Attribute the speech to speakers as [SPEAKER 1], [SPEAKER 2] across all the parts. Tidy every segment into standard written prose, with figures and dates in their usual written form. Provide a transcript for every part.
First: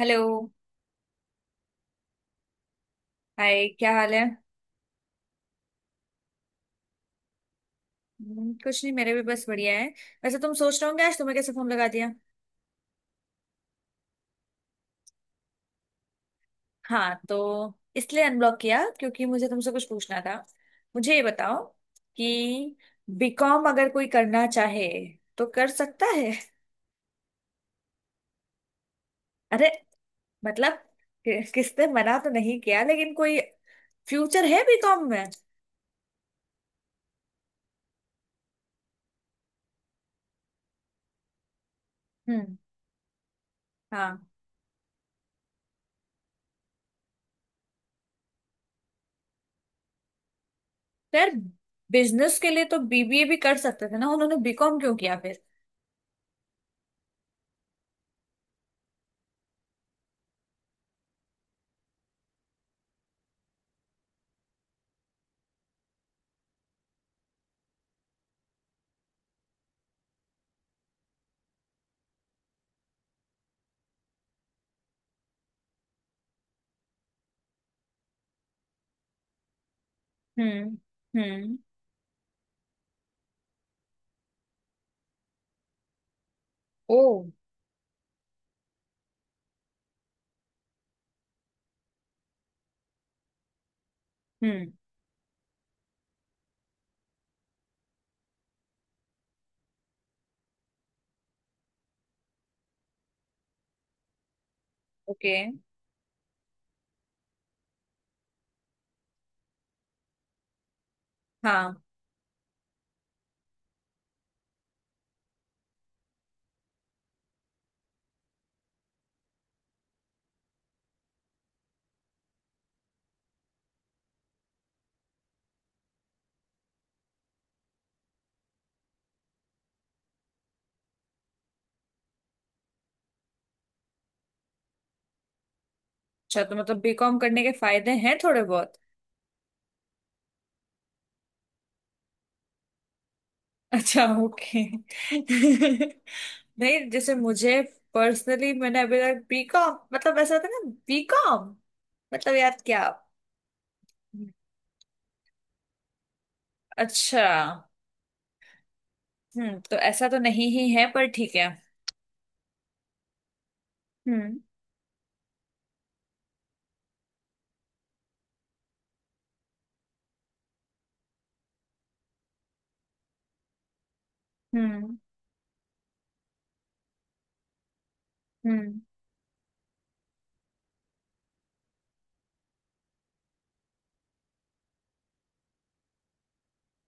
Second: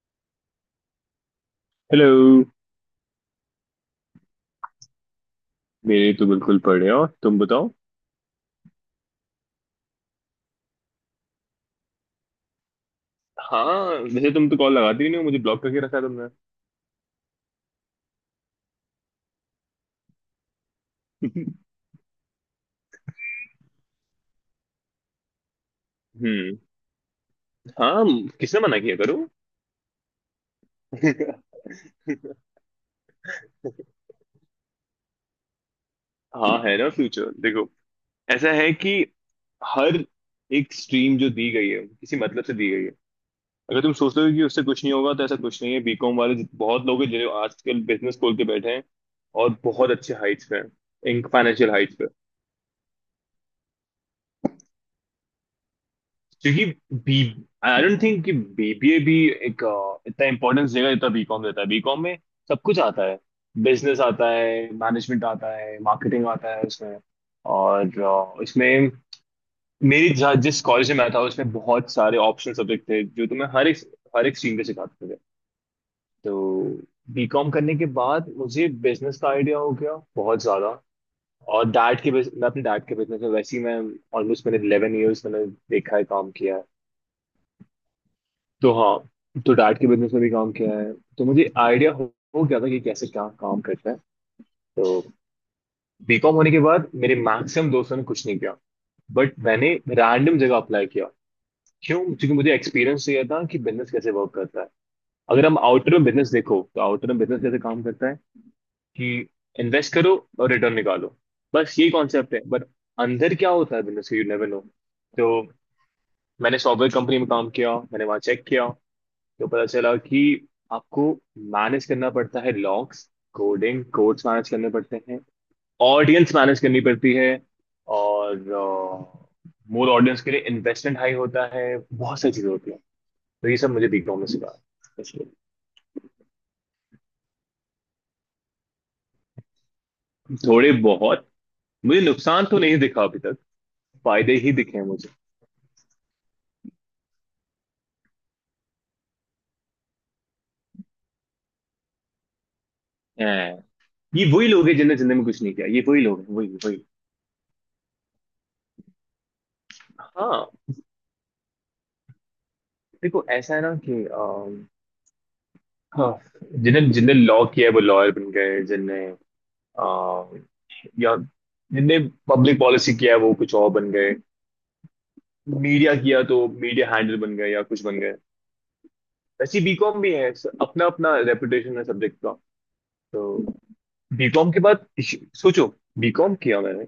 [SPEAKER 1] Hello.
[SPEAKER 2] Hello.
[SPEAKER 1] Hi, क्या हाल है?
[SPEAKER 2] मेरे तो बिल्कुल पढ़े हो, तुम बताओ।
[SPEAKER 1] कुछ नहीं, मेरे भी बस बढ़िया है। वैसे तुम सोच रहे होंगे आज तुम्हें कैसे फोन लगा दिया।
[SPEAKER 2] हाँ, वैसे तुम तो कॉल लगाती ही नहीं हो, मुझे ब्लॉक करके रखा है तुमने।
[SPEAKER 1] हाँ तो इसलिए अनब्लॉक किया क्योंकि मुझे तुमसे कुछ पूछना था। मुझे ये बताओ कि बीकॉम अगर कोई करना चाहे तो कर सकता है?
[SPEAKER 2] हम्म। हाँ, किसने मना किया, करो।
[SPEAKER 1] अरे, मतलब किसने मना तो नहीं किया, लेकिन कोई फ्यूचर है बीकॉम में?
[SPEAKER 2] हाँ है ना, फ्यूचर, देखो ऐसा है कि हर एक स्ट्रीम जो दी गई है, किसी मतलब से
[SPEAKER 1] हम्म।
[SPEAKER 2] दी गई है। अगर तुम सोच
[SPEAKER 1] हाँ।
[SPEAKER 2] रहे हो कि उससे कुछ नहीं होगा तो ऐसा कुछ नहीं है। बीकॉम वाले बहुत लोग हैं जो आजकल बिजनेस खोल के बैठे हैं और बहुत अच्छे हाइट्स पे हैं, इन
[SPEAKER 1] यार,
[SPEAKER 2] फाइनेंशियल हाइट्स।
[SPEAKER 1] बिजनेस के लिए तो बीबीए भी कर सकते थे ना, उन्होंने बीकॉम क्यों किया फिर?
[SPEAKER 2] क्योंकि बी आई डोंट थिंक कि बीबीए भी एक इतना इंपॉर्टेंस देगा जितना बीकॉम देता है। बीकॉम में सब कुछ आता है, बिजनेस आता है, मैनेजमेंट आता है, मार्केटिंग आता है उसमें। और इसमें जिस कॉलेज में मैं था उसमें बहुत सारे ऑप्शनल सब्जेक्ट थे जो तुम्हें हर एक स्ट्रीम पे सिखाते थे। तो बीकॉम करने के बाद मुझे बिजनेस का आइडिया हो गया बहुत ज्यादा।
[SPEAKER 1] हम्म। हम्म।
[SPEAKER 2] और मैं अपने डैड के बिजनेस में वैसे ही, मैं ऑलमोस्ट मैंने 11 ईयर्स मैंने देखा है, काम किया है।
[SPEAKER 1] ओ।
[SPEAKER 2] तो हाँ, तो डाट के बिजनेस में भी काम किया है। तो मुझे हो गया था कि कैसे क्या काम करता है।
[SPEAKER 1] हम्म।
[SPEAKER 2] तो बीकॉम होने के बाद मेरे मैक्सिमम दोस्तों ने कुछ नहीं किया, बट मैंने रैंडम जगह अप्लाई किया। क्यों? क्योंकि मुझे एक्सपीरियंस चाहिए था कि बिजनेस कैसे वर्क करता है।
[SPEAKER 1] ओके।
[SPEAKER 2] अगर हम आउटर में बिजनेस देखो तो आउटर में बिजनेस कैसे काम करता है कि इन्वेस्ट करो और रिटर्न निकालो। बस
[SPEAKER 1] हाँ।
[SPEAKER 2] यही कॉन्सेप्ट है, बट अंदर क्या होता है बिजनेस का, यू नेवर नो। तो मैंने सॉफ्टवेयर कंपनी में काम किया, मैंने वहाँ चेक किया। तो पता चला कि आपको मैनेज करना पड़ता है लॉग्स, कोडिंग कोड्स मैनेज करने पड़ते हैं, ऑडियंस मैनेज करनी पड़ती है। और मोर ऑडियंस के लिए इन्वेस्टमेंट हाई होता है। बहुत सारी चीजें होती हैं। तो ये सब मुझे दिखा में सिखा, इसलिए।
[SPEAKER 1] अच्छा, तो मतलब बीकॉम करने के फायदे हैं थोड़े बहुत।
[SPEAKER 2] थोड़े बहुत मुझे नुकसान तो नहीं दिखा अभी तक,
[SPEAKER 1] अच्छा,
[SPEAKER 2] फायदे ही
[SPEAKER 1] ओके।
[SPEAKER 2] दिखे हैं मुझे।
[SPEAKER 1] नहीं, जैसे मुझे पर्सनली, मैंने अभी तक बीकॉम मतलब ऐसा होता है ना, बीकॉम मतलब यार क्या।
[SPEAKER 2] हैं। ये वही लोग हैं जिन्होंने जिंदगी में कुछ नहीं किया। ये वही लोग हैं, वही वही।
[SPEAKER 1] अच्छा। हम्म, तो ऐसा तो नहीं
[SPEAKER 2] हाँ,
[SPEAKER 1] ही है, पर ठीक है।
[SPEAKER 2] देखो ऐसा है ना कि
[SPEAKER 1] हम्म।
[SPEAKER 2] हाँ, जिन्हें जिन्हें लॉ किया है वो लॉयर बन गए, जिनने अ, या जिनने पब्लिक पॉलिसी किया है वो कुछ और बन गए।
[SPEAKER 1] हम्म।
[SPEAKER 2] मीडिया किया तो मीडिया हैंडल बन गए या कुछ बन गए।
[SPEAKER 1] हम्म।
[SPEAKER 2] वैसे बीकॉम भी है, अपना अपना रेपुटेशन है सब्जेक्ट का। तो बीकॉम के बाद सोचो, बीकॉम किया मैंने,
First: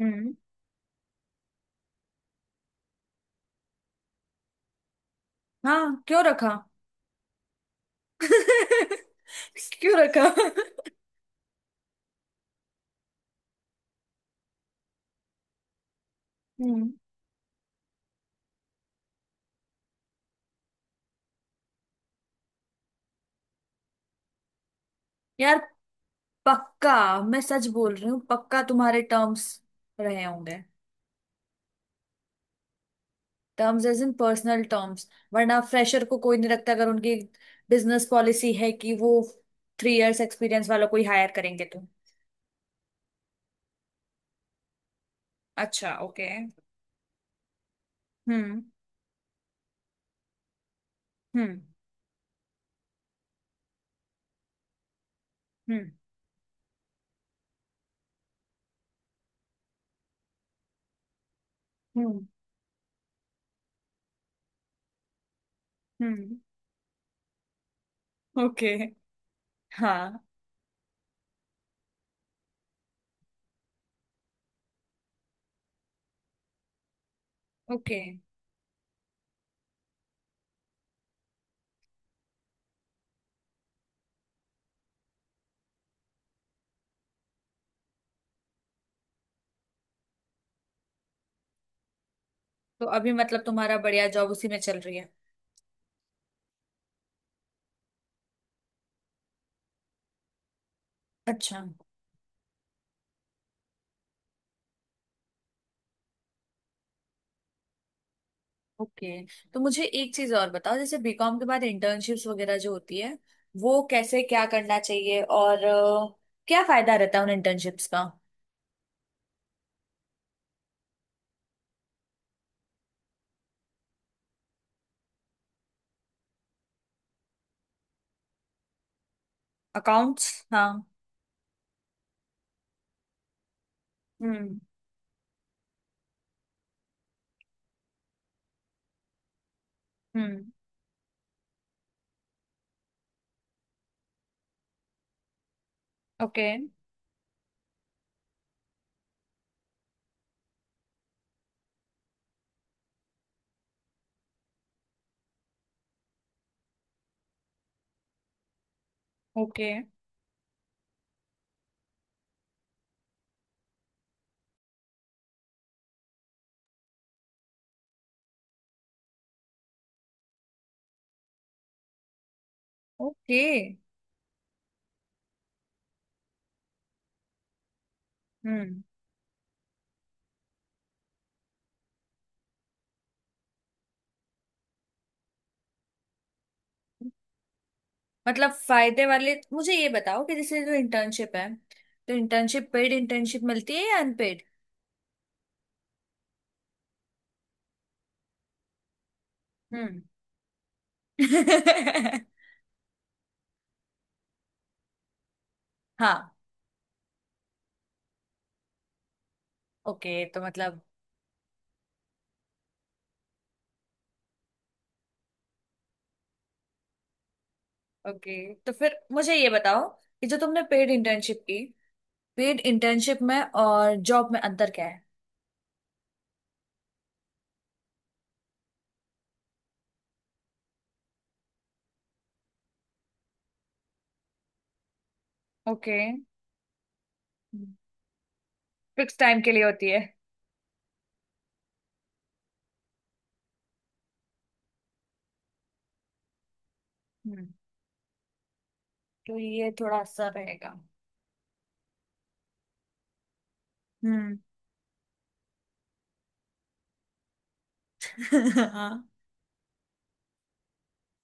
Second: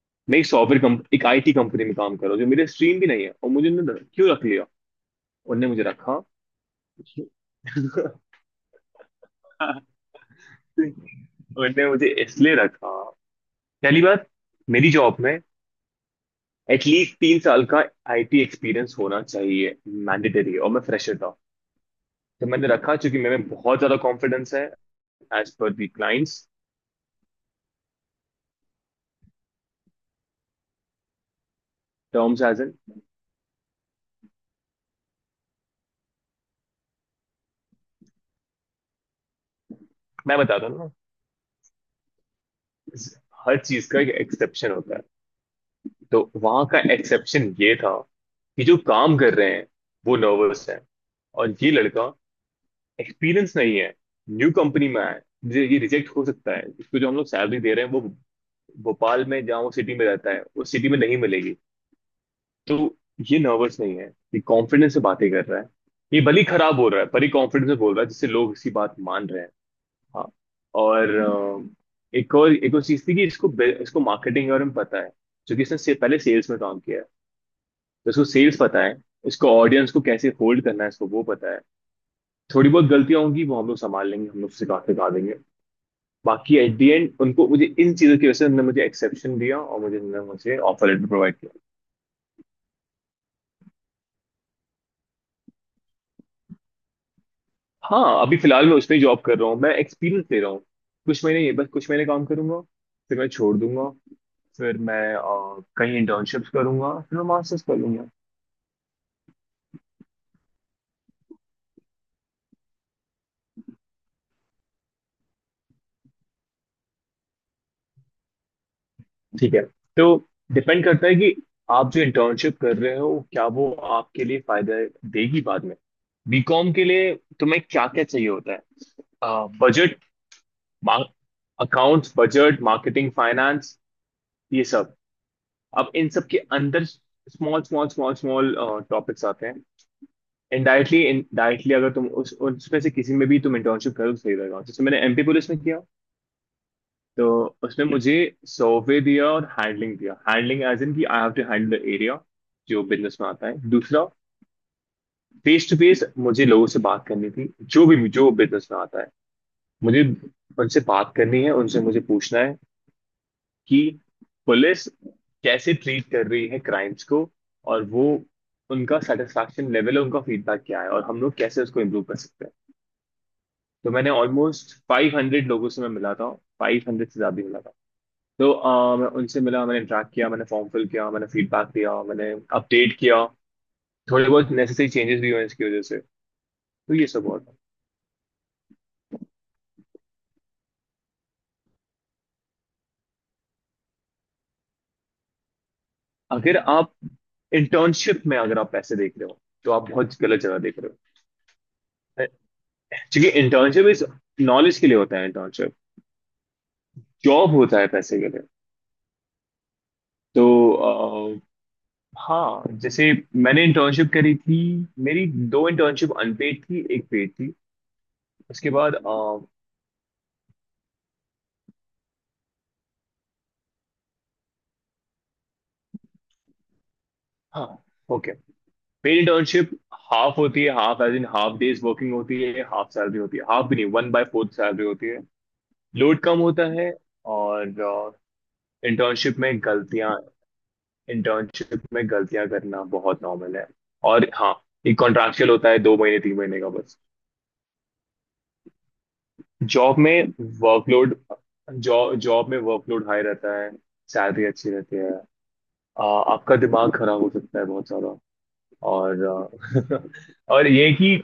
[SPEAKER 1] हम्म।
[SPEAKER 2] मैं एक सॉफ्टवेयर कंप एक आईटी कंपनी में काम कर रहा हूँ जो मेरे स्ट्रीम भी नहीं है, और मुझे उन्होंने क्यों रख लिया? उनने मुझे
[SPEAKER 1] हाँ,
[SPEAKER 2] रखा।
[SPEAKER 1] क्यों रखा? क्यों रखा?
[SPEAKER 2] उनने मुझे इसलिए रखा। पहली बात, मेरी जॉब में
[SPEAKER 1] हम्म।
[SPEAKER 2] एटलीस्ट 3 साल का आईटी एक्सपीरियंस होना चाहिए, मैंडेटरी है, और मैं फ्रेशर था। तो मैंने रखा क्योंकि मेरे में बहुत ज्यादा कॉन्फिडेंस है, एज
[SPEAKER 1] यार
[SPEAKER 2] पर दी क्लाइंट्स
[SPEAKER 1] पक्का, मैं सच बोल रही हूँ, पक्का तुम्हारे टर्म्स रहे होंगे।
[SPEAKER 2] Terms as an.
[SPEAKER 1] Terms as in personal terms, वरना फ्रेशर को कोई नहीं रखता अगर उनकी बिजनेस पॉलिसी है कि वो थ्री इयर्स
[SPEAKER 2] मैं बताता
[SPEAKER 1] एक्सपीरियंस
[SPEAKER 2] हूँ
[SPEAKER 1] वालों
[SPEAKER 2] ना,
[SPEAKER 1] को ही हायर करेंगे तो।
[SPEAKER 2] हर चीज का एक एक्सेप्शन होता है।
[SPEAKER 1] अच्छा, ओके।
[SPEAKER 2] तो वहां का एक्सेप्शन ये था
[SPEAKER 1] हम्म।
[SPEAKER 2] कि जो काम कर रहे हैं वो नर्वस है, और
[SPEAKER 1] हम्म।
[SPEAKER 2] ये लड़का, एक्सपीरियंस नहीं है, न्यू कंपनी में आया है, मुझे ये
[SPEAKER 1] हम्म।
[SPEAKER 2] रिजेक्ट हो सकता है। इसको जो हम लोग सैलरी दे रहे हैं वो भोपाल में, जहाँ वो सिटी में रहता है उस सिटी में नहीं मिलेगी।
[SPEAKER 1] हम्म।
[SPEAKER 2] तो ये नर्वस नहीं है, ये कॉन्फिडेंस से बातें कर रहा है, ये
[SPEAKER 1] हम्म।
[SPEAKER 2] भले ही खराब बोल रहा है पर ये कॉन्फिडेंस से बोल रहा है जिससे लोग इसकी
[SPEAKER 1] ओके।
[SPEAKER 2] बात मान रहे हैं।
[SPEAKER 1] हाँ।
[SPEAKER 2] हाँ, और एक और चीज थी कि इसको मार्केटिंग के बारे में पता है, जो कि पहले सेल्स में काम किया है।
[SPEAKER 1] ओके,
[SPEAKER 2] तो इसको सेल्स पता है, इसको ऑडियंस को कैसे होल्ड करना है इसको वो पता है। थोड़ी बहुत गलतियां होंगी वो हम लोग संभाल लेंगे, हम लोग सिखा सिखा देंगे। बाकी एट दी एंड उनको, मुझे इन चीजों की वजह से उन्होंने मुझे एक्सेप्शन दिया और मुझे उन्होंने मुझे ऑफर लेटर प्रोवाइड किया।
[SPEAKER 1] तो अभी मतलब तुम्हारा बढ़िया जॉब उसी में चल रही है।
[SPEAKER 2] हाँ, अभी फिलहाल मैं उसमें ही जॉब कर रहा हूँ, मैं एक्सपीरियंस ले रहा हूँ। कुछ महीने, ये
[SPEAKER 1] अच्छा।
[SPEAKER 2] बस कुछ महीने काम करूंगा, फिर मैं छोड़ दूंगा। फिर मैं कहीं इंटर्नशिप्स करूंगा, फिर मैं मास्टर्स कर लूंगा।
[SPEAKER 1] ओके, तो मुझे एक चीज और बताओ, जैसे बीकॉम के बाद इंटर्नशिप्स वगैरह जो होती है वो कैसे, क्या करना चाहिए, और क्या फायदा रहता है उन इंटर्नशिप्स का?
[SPEAKER 2] ठीक है, तो डिपेंड करता है कि आप जो इंटर्नशिप कर रहे हो क्या वो आपके लिए फायदा देगी बाद में। बीकॉम के लिए तुम्हें क्या क्या चाहिए होता है? बजट,
[SPEAKER 1] अकाउंट्स, हाँ।
[SPEAKER 2] अकाउंट्स, बजट, मार्केटिंग, फाइनेंस,
[SPEAKER 1] हम्म।
[SPEAKER 2] ये सब। अब इन सब के अंदर स्मॉल स्मॉल टॉपिक्स आते हैं।
[SPEAKER 1] हम्म।
[SPEAKER 2] इनडायरेक्टली इनडायरेक्टली अगर तुम उस उसमें से किसी में भी तुम इंटर्नशिप करो तो सही रहेगा। जैसे मैंने एमपी पुलिस में किया,
[SPEAKER 1] ओके।
[SPEAKER 2] तो उसमें मुझे सर्वे दिया और हैंडलिंग दिया। हैंडलिंग एज इन कि I have to handle the area, जो बिजनेस में आता है। दूसरा, फेस टू फेस मुझे लोगों से बात करनी थी, जो भी जो बिजनेस में आता है।
[SPEAKER 1] ओके।
[SPEAKER 2] मुझे उनसे बात करनी है, उनसे मुझे पूछना है कि पुलिस कैसे ट्रीट कर रही है क्राइम्स को, और वो उनका सेटिस्फैक्शन लेवल, उनका फीडबैक क्या है और हम लोग कैसे उसको इम्प्रूव कर सकते हैं।
[SPEAKER 1] ओके।
[SPEAKER 2] तो मैंने ऑलमोस्ट 500 लोगों से मैं मिला था, 500 से ज़्यादा ही मिला था। तो
[SPEAKER 1] हम्म,
[SPEAKER 2] मैं उनसे मिला, मैंने इंटरेक्ट किया, मैंने फॉर्म फिल किया, मैंने फीडबैक दिया, मैंने अपडेट किया। थोड़े बहुत नेसेसरी चेंजेस भी हुए इसकी वजह से। तो ये सब हुआ था।
[SPEAKER 1] मतलब फायदे वाले, मुझे ये बताओ कि जैसे जो इंटर्नशिप है, तो इंटर्नशिप पेड इंटर्नशिप मिलती है या अनपेड?
[SPEAKER 2] अगर आप इंटर्नशिप में अगर आप पैसे देख रहे हो तो आप
[SPEAKER 1] हम्म।
[SPEAKER 2] बहुत गलत जगह देख रहे हो। क्योंकि इंटर्नशिप इस नॉलेज के लिए होता है, इंटर्नशिप।
[SPEAKER 1] हाँ,
[SPEAKER 2] जॉब होता है पैसे के लिए।
[SPEAKER 1] ओके तो मतलब।
[SPEAKER 2] तो अ, हाँ, जैसे मैंने इंटर्नशिप करी थी, मेरी 2 इंटर्नशिप अनपेड थी एक पेड थी।
[SPEAKER 1] ओके,
[SPEAKER 2] उसके
[SPEAKER 1] तो
[SPEAKER 2] बाद,
[SPEAKER 1] फिर मुझे ये बताओ कि जो तुमने पेड इंटर्नशिप की, पेड इंटर्नशिप में और जॉब में अंतर क्या है?
[SPEAKER 2] हाँ, ओके। पेड इंटर्नशिप हाफ होती है, half as in half days working होती है, हाफ सैलरी होती है, हाफ भी नहीं, वन बाय फोर्थ सैलरी होती है।
[SPEAKER 1] ओके।
[SPEAKER 2] लोड कम होता है,
[SPEAKER 1] हम्म।
[SPEAKER 2] और
[SPEAKER 1] फिक्स
[SPEAKER 2] इंटर्नशिप
[SPEAKER 1] टाइम के
[SPEAKER 2] में
[SPEAKER 1] लिए होती है।
[SPEAKER 2] गलतियां, इंटर्नशिप में गलतियां करना बहुत नॉर्मल है। और हाँ, ये कॉन्ट्रैक्चुअल होता है, 2 महीने 3 महीने का बस।
[SPEAKER 1] हम्म, तो ये
[SPEAKER 2] जॉब
[SPEAKER 1] थोड़ा
[SPEAKER 2] में
[SPEAKER 1] सा रहेगा।
[SPEAKER 2] वर्कलोड, जॉब जॉब में वर्कलोड हाई रहता है,
[SPEAKER 1] हम्म।
[SPEAKER 2] सैलरी अच्छी रहती है। आ, आपका दिमाग खराब हो सकता है बहुत सारा।
[SPEAKER 1] हाँ।
[SPEAKER 2] और और ये कि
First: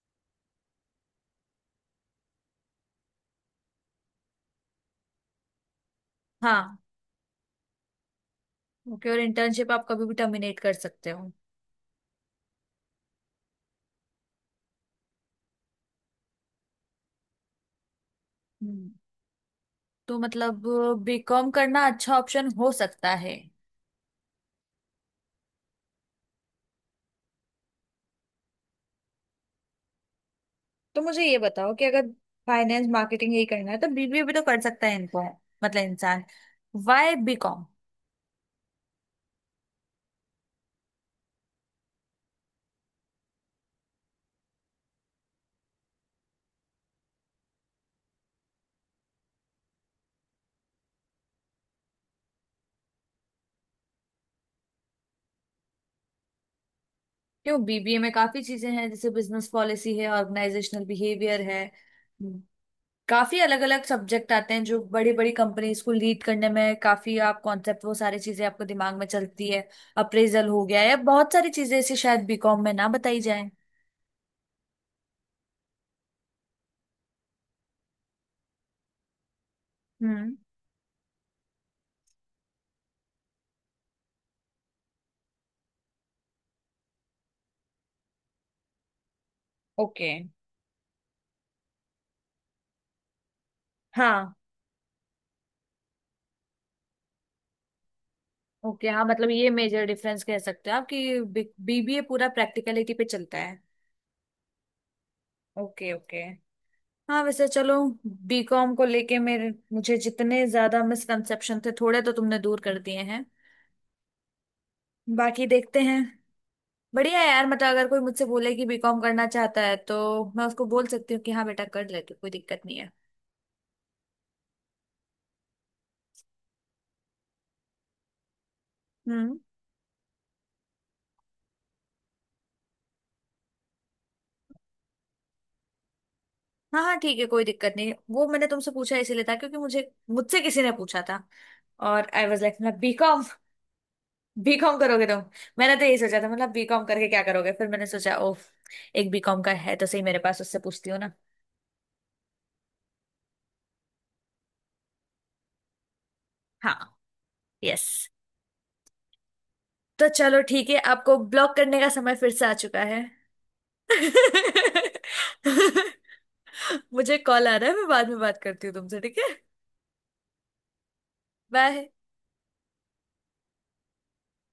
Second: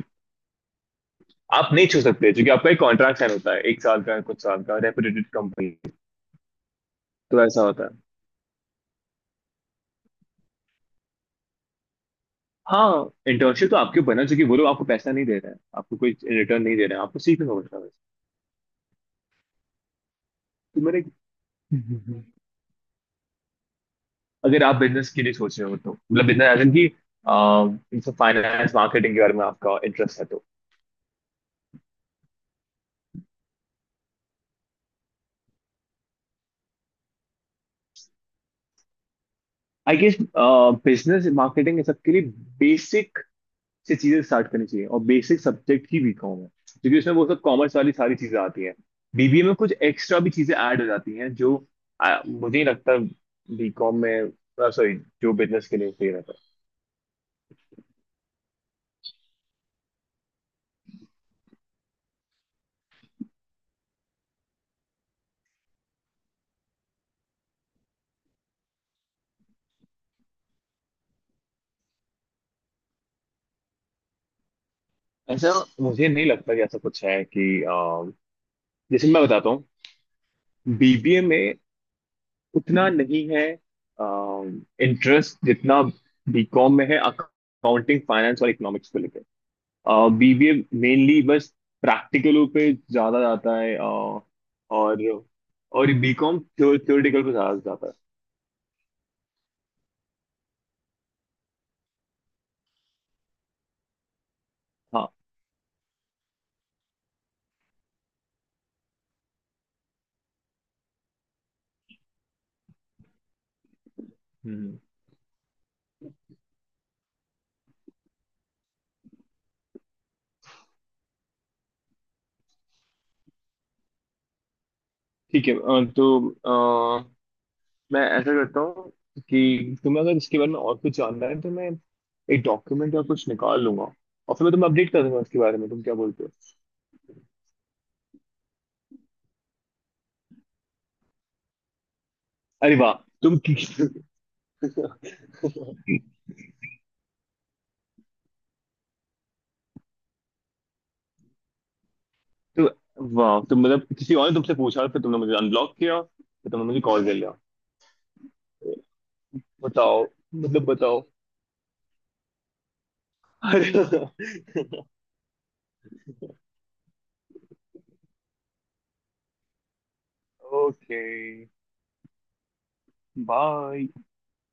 [SPEAKER 2] आप नहीं छू सकते क्योंकि आपका एक कॉन्ट्रैक्ट साइन होता है, 1 साल का कुछ साल का, रेपुटेटेड कंपनी।
[SPEAKER 1] हाँ।
[SPEAKER 2] तो ऐसा होता है।
[SPEAKER 1] ओके, और इंटर्नशिप आप कभी भी टर्मिनेट कर सकते हो?
[SPEAKER 2] हाँ, इंटर्नशिप तो आपके बना चूंकि वो लोग आपको पैसा नहीं दे रहे हैं, आपको कोई रिटर्न नहीं दे रहे हैं, आपको सीखना होता है बस।
[SPEAKER 1] हम्म, तो मतलब
[SPEAKER 2] तो मेरे,
[SPEAKER 1] बीकॉम करना अच्छा ऑप्शन हो सकता है।
[SPEAKER 2] अगर आप बिजनेस के लिए सोच रहे हो तो मतलब, बिजनेस एज इन की, अह, फाइनेंस मार्केटिंग के बारे में आपका इंटरेस्ट है तो।
[SPEAKER 1] तो मुझे ये बताओ कि अगर फाइनेंस मार्केटिंग यही करना है तो बीबीए भी तो कर सकता है इनको, मतलब इंसान। Why BCom?
[SPEAKER 2] I guess, business marketing सबके लिए बेसिक से चीजें स्टार्ट करनी चाहिए, और बेसिक सब्जेक्ट ही बीकॉम है। क्योंकि उसमें वो सब कॉमर्स वाली सारी चीजें आती हैं। बीबीए में कुछ एक्स्ट्रा भी चीजें ऐड हो जाती हैं जो मुझे नहीं लगता बीकॉम में, सॉरी, जो बिजनेस के लिए सही रहता
[SPEAKER 1] क्यों, बीबीए में काफी चीजें हैं जैसे बिजनेस पॉलिसी है, ऑर्गेनाइजेशनल बिहेवियर है। हम्म। काफी अलग अलग सब्जेक्ट आते हैं जो बड़ी बड़ी कंपनीज को लीड करने में काफी, आप कॉन्सेप्ट, वो सारी चीजें आपको दिमाग में चलती है। अप्रेजल हो गया, या बहुत सारी चीजें ऐसी शायद बीकॉम में ना बताई जाए।
[SPEAKER 2] है। ऐसा मुझे नहीं लगता कि ऐसा कुछ है कि जैसे मैं बताता हूँ,
[SPEAKER 1] हम्म।
[SPEAKER 2] बीबीए में उतना नहीं है इंटरेस्ट जितना बीकॉम में है अकाउंटिंग, फाइनेंस और इकोनॉमिक्स को लेकर।
[SPEAKER 1] ओके।
[SPEAKER 2] बीबीए मेनली बस प्रैक्टिकलों पे ज्यादा जाता है,
[SPEAKER 1] हाँ।
[SPEAKER 2] और और बीकॉम थ्योरेटिकल पे ज्यादा जाता है।
[SPEAKER 1] ओके, हाँ, मतलब ये मेजर डिफरेंस कह सकते हो आप, कि बीबीए पूरा प्रैक्टिकलिटी पे चलता है।
[SPEAKER 2] हाँ।
[SPEAKER 1] Okay, okay. हाँ, वैसे चलो, बीकॉम को लेके मेरे मुझे जितने ज्यादा मिसकंसेप्शन थे, थोड़े तो तुमने दूर कर दिए हैं।
[SPEAKER 2] हम्म।
[SPEAKER 1] बाकी देखते हैं। बढ़िया है यार, मतलब अगर कोई मुझसे बोले कि बीकॉम करना चाहता है तो मैं उसको बोल सकती हूँ कि हाँ बेटा कर ले तू, कोई दिक्कत नहीं है।
[SPEAKER 2] ठीक है, तो अ, मैं ऐसा करता हूँ
[SPEAKER 1] हम्म।
[SPEAKER 2] कि तुम्हें अगर इसके बारे में और कुछ जानना है तो मैं एक डॉक्यूमेंट या कुछ निकाल लूंगा और फिर मैं तुम्हें अपडेट कर दूंगा उसके बारे में। तुम क्या बोलते हो?
[SPEAKER 1] हाँ हाँ, ठीक है, कोई दिक्कत नहीं। वो मैंने तुमसे पूछा इसीलिए था क्योंकि मुझे मुझसे किसी ने पूछा था, और आई वाज लाइक,
[SPEAKER 2] अरे
[SPEAKER 1] मतलब
[SPEAKER 2] वाह,
[SPEAKER 1] बीकॉम
[SPEAKER 2] तुम कि-
[SPEAKER 1] बीकॉम करोगे तुम? मैंने तो यही सोचा था, मतलब बीकॉम करके क्या करोगे, फिर मैंने सोचा ओह, एक बीकॉम का है तो सही मेरे पास, उससे पूछती हूँ ना।
[SPEAKER 2] तो वाह, तुम मतलब किसी और ने तुमसे पूछा, फिर तुमने मुझे अनब्लॉक किया, फिर तुमने मुझे
[SPEAKER 1] हाँ।
[SPEAKER 2] कॉल कर लिया।
[SPEAKER 1] यस।
[SPEAKER 2] बताओ,
[SPEAKER 1] तो चलो
[SPEAKER 2] मतलब
[SPEAKER 1] ठीक है,
[SPEAKER 2] बताओ।
[SPEAKER 1] आपको ब्लॉक करने का समय फिर से आ चुका है। मुझे कॉल आ रहा है, मैं बाद में बात करती हूँ तुमसे, ठीक है?
[SPEAKER 2] Okay,
[SPEAKER 1] bye.
[SPEAKER 2] बाय।